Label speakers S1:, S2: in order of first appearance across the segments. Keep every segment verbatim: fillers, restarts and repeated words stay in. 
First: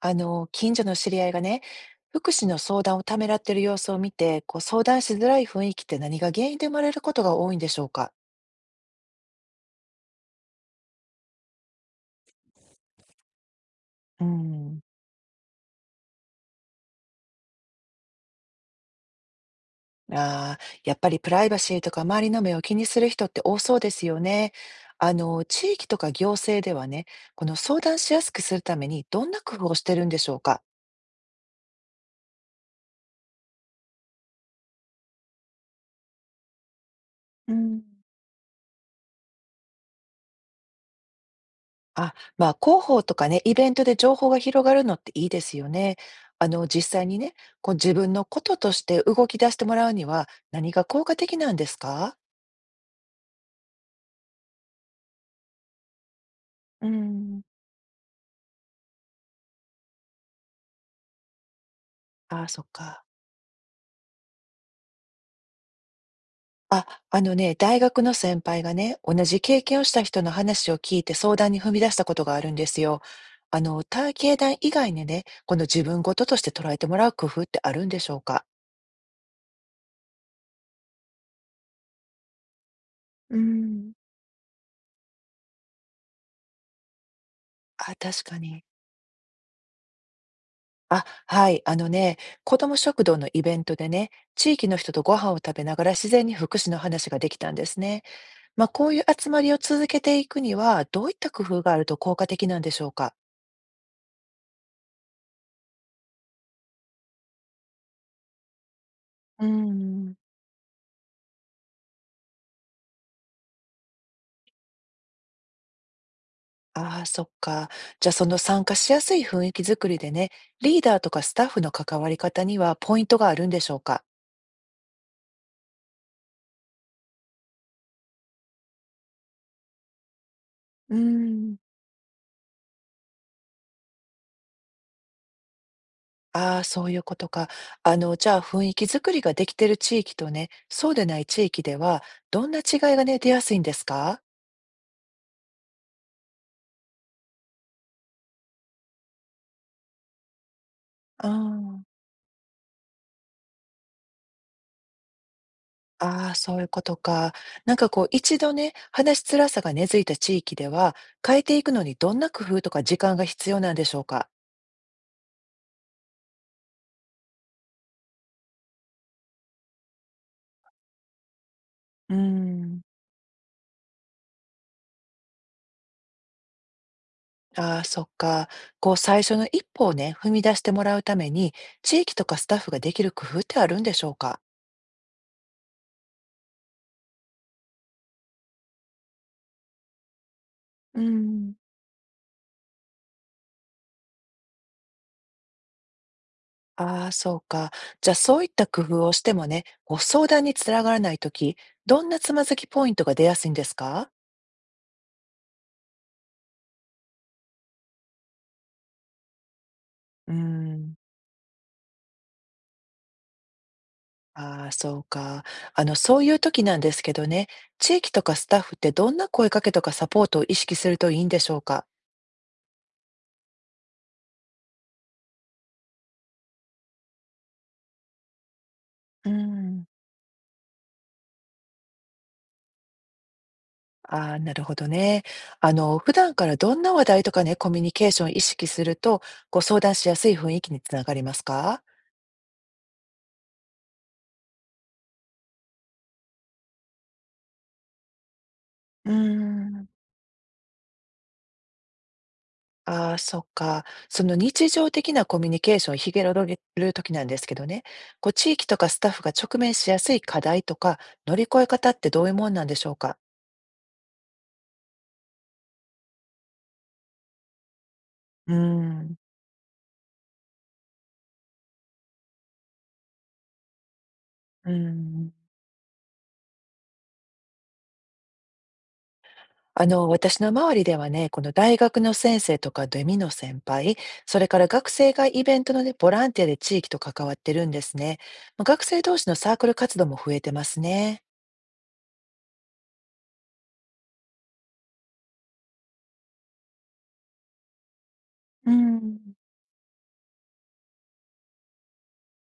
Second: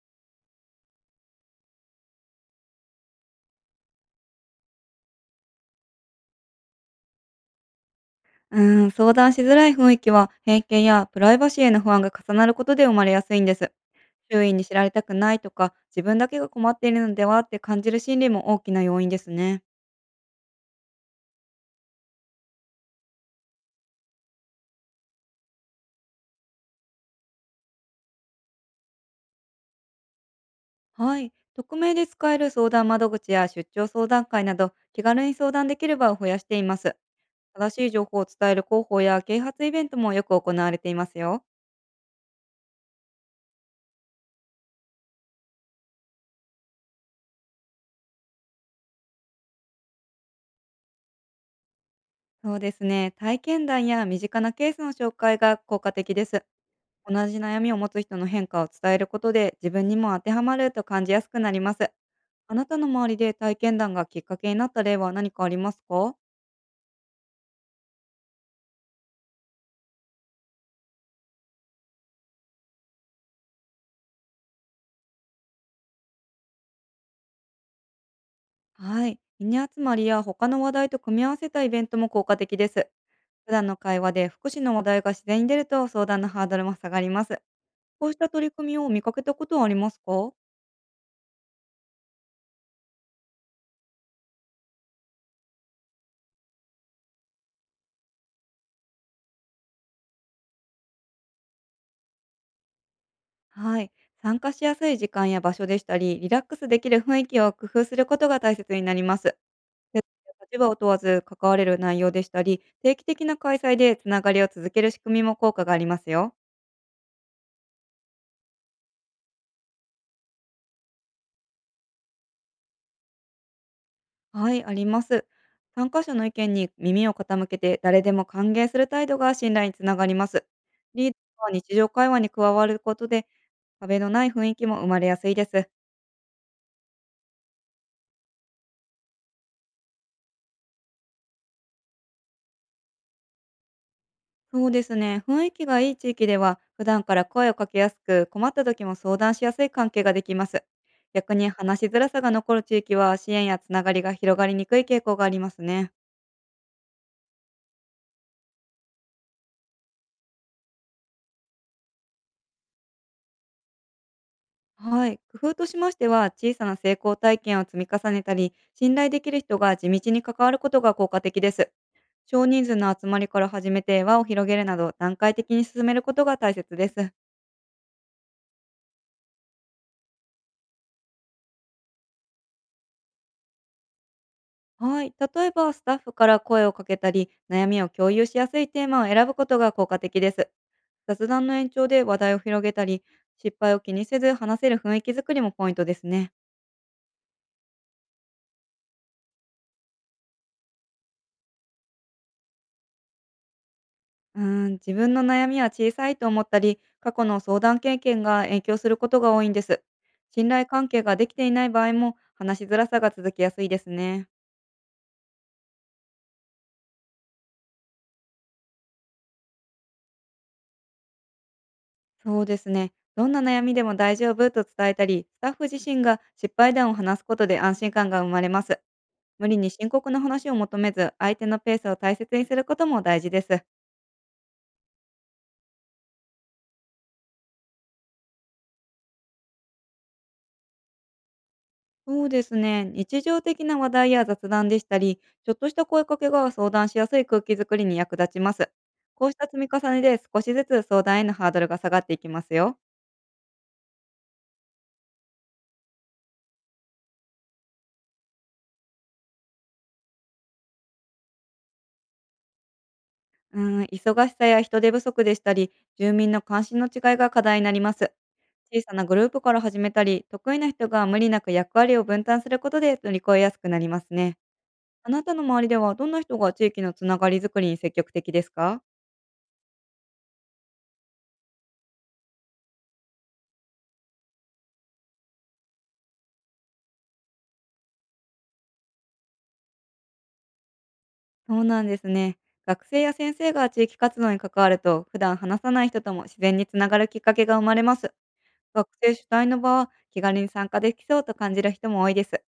S1: あの、近所の知り合いがね、福祉の相談をためらっている様子を見て、こう相談しづらい雰囲気って何が原因で生まれることが多いんでしょうか。
S2: うーん、相談しづらい雰囲気は、偏見やプライバシーへの不安が重なることで生まれやすいんです。
S1: う
S2: 周囲に知
S1: ん、
S2: られたくないとか、自分だけが困っているのではって感じる心理も大きな要因ですね。
S1: ああ、やっぱりプライバシーとか周りの目を気にする人って多そうですよね。あの、地域とか行政ではね、この相談しやすくするためにどんな工夫をしてるんでしょうか。
S2: はい。匿名で使える相談窓口や出張相談会など、気軽に相談できる場を増やしています。
S1: う
S2: 正
S1: ん、
S2: しい情報を伝える広報や啓発イベントもよく行われていますよ。
S1: あ、まあ、広報とかね、イベントで情報が広がるのっていいですよね。あの、実際にね、こう自分のこととして動き出してもらうには何が効果的なんですか。
S2: そうですね。体験談や身近なケースの紹介が効果的です。
S1: う
S2: 同じ
S1: ん。
S2: 悩みを持つ人の変化を伝えることで自分にも当てはまると感じやすくなります。
S1: ああ、
S2: あ
S1: そ
S2: な
S1: っ
S2: たの
S1: か。
S2: 周りで体験談がきっかけになった例は何かありますか？
S1: あ、あのね、大学の先輩がね、同じ経験をした人の話を聞いて相談に踏み出したことがあるんですよ。あの、体型談以外にね、この自分事として捉えてもらう工夫ってあるんでしょうか。
S2: はい。ミニ集まりや他の話題と組み合わせたイベントも効果的です。
S1: う
S2: 普段の
S1: ん。
S2: 会話で福祉の話題が自然に出ると相談のハードルも下がります。
S1: あ、
S2: こうし
S1: 確
S2: た
S1: か
S2: 取り
S1: に。
S2: 組みを見かけたことはありますか？
S1: あ、はい。あのね、子ども食堂のイベントでね、地域の人とご飯を食べながら自然に福祉の話ができたんですね。まあ、こういう集まりを続けていくには、どういった工夫があると効果的なんでしょうか。
S2: はい。参加しやすい時間や場所でしたり、リラックスできる雰囲気を工夫することが大切になります。
S1: うー
S2: で、
S1: ん、
S2: 立場を問わず関われる内容でしたり、定期的な開催でつながりを続ける仕組みも効果がありますよ。
S1: ああ、そっか。じゃあその参加しやすい雰囲気作りでね、リーダーとかスタッフの関わり方にはポイントがあるんでしょうか。
S2: はい、あります。参加者の意見に耳を傾けて誰でも歓迎する態度が信頼につながります。
S1: うー
S2: リーダーは
S1: ん、
S2: 日常会話に加わることで壁のない雰囲気も生まれやすいです。
S1: ああ、そういうことか。あの、じゃあ雰囲気作りができてる地域とね、そうでない地域では、どんな違いがね、出やすいんですか。
S2: そうですね。雰囲気がいい地域では普段から声をかけやすく、困った時も相談しやすい関係ができます。
S1: あ
S2: 逆に話
S1: ん。
S2: しづらさが残る地域は支援やつながりが広がりにくい傾向がありますね。
S1: ああ、そういうことか。なんかこう、一度ね、話しづらさが根付いた地域では、変えていくのにどんな工夫とか時間が必要なんでしょうか？
S2: はい、工夫としましては、小さな成功体験を積み重ねたり、信頼できる人が地道に関わることが効果的です。
S1: うー
S2: 少人数
S1: ん。
S2: の集まりから始めて輪を広げるなど、段階的に進めることが大切です。
S1: ああ、そっか。こう、最初の一歩をね、踏み出してもらうために、地域とかスタッフができる工夫ってあるんでしょうか？
S2: はい、例えばスタッフから声をかけたり、悩みを共有しやすいテーマを選ぶことが効果的です。
S1: うー
S2: 雑談
S1: ん。
S2: の延長で話題を広げたり、失敗を気にせず話せる雰囲気づくりもポイントですね。
S1: ああ、そうか。じゃあ、そういった工夫をしてもね、ご相談につながらないとき、どんなつまずきポイントが出やすいんですか？
S2: うーん、自分の悩みは小さいと思ったり、過去の相談経験が影響することが多いんです。
S1: うー
S2: 信頼関
S1: ん。
S2: 係ができていない場合も、話しづらさが続きやすいですね。
S1: ああ、そうか。あの、そういう時なんですけどね、地域とかスタッフってどんな声かけとかサポートを意識するといいんでしょうか。
S2: そうですね。どんな悩みでも大丈夫と伝えたり、スタッフ自身が失敗談を話すことで安心感が生まれます。
S1: う
S2: 無理に
S1: ん、
S2: 深刻な話を求めず、相手のペースを大切にすることも大事です。
S1: ああ、なるほどね。あの、普段からどんな話題とかね、コミュニケーションを意識すると、ご相談しやすい雰囲気につながりますか。
S2: そうですね。日常的な話題や雑談でしたり、ちょっとした声かけが相談しやすい空気づくりに役立ちます。
S1: う
S2: こうした積み
S1: ん、
S2: 重ねで少しずつ相談へのハードルが下がっていきますよ。
S1: ああ、そっか。その日常的なコミュニケーションを広げる時なんですけどね、こう、地域とかスタッフが直面しやすい課題とか、乗り越え方ってどういうもんなんでしょうか。
S2: うん、忙しさや人手不足でしたり、住民の関心の違いが課題になります。
S1: う
S2: 小さなグ
S1: ん、
S2: ループから始めたり、得意な人が無理なく役割を分担することで乗り越えやすくなりますね。
S1: う
S2: あな
S1: ん。
S2: たの周りではどんな人が地域のつながりづくりに積極的ですか？
S1: あの、私の周りではね、この大学の先生とかゼミの先輩、それから学生がイベントのね、ボランティアで地域と関わってるんですね。まあ学生同士のサークル活動も増えてますね。
S2: そうなんですね。学生や先生が地域活動に関わると、普段話さない人とも自然につながるきっかけが生まれます。
S1: う
S2: 学生
S1: ん、
S2: 主体の場は気軽に参加できそうと感じる人も多いです。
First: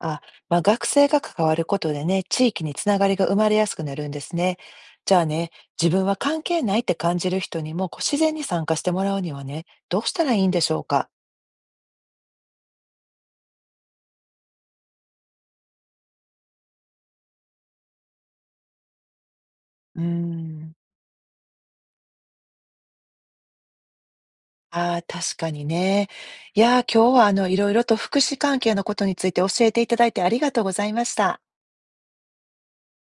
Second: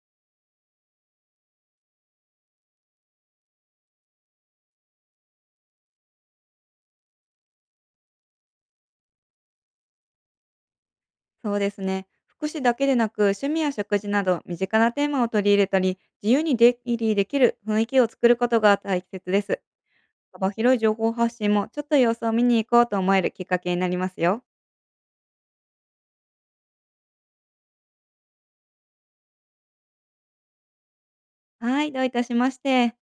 S1: あ、まあ、学生が関わることでね、地域につながりが生まれやすくなるんですね。じゃあね、自分は関係ないって感じる人にもこう自然に参加してもらうにはね、どうしたらいいんでしょうか。
S2: そうですね。福祉だけでなく、趣味や食事など身近なテーマを取り入れたり、自由に出入りできる雰囲気を作ることが大切です。
S1: う
S2: 幅
S1: ん、
S2: 広い情報発信も、ちょっと様子を見に行こうと思えるきっかけになりますよ。
S1: ああ、確かにね。いやー、今日はあの、いろいろと福祉関係のことについて教えていただいてありがとうございました。
S2: はい、どういたしまして。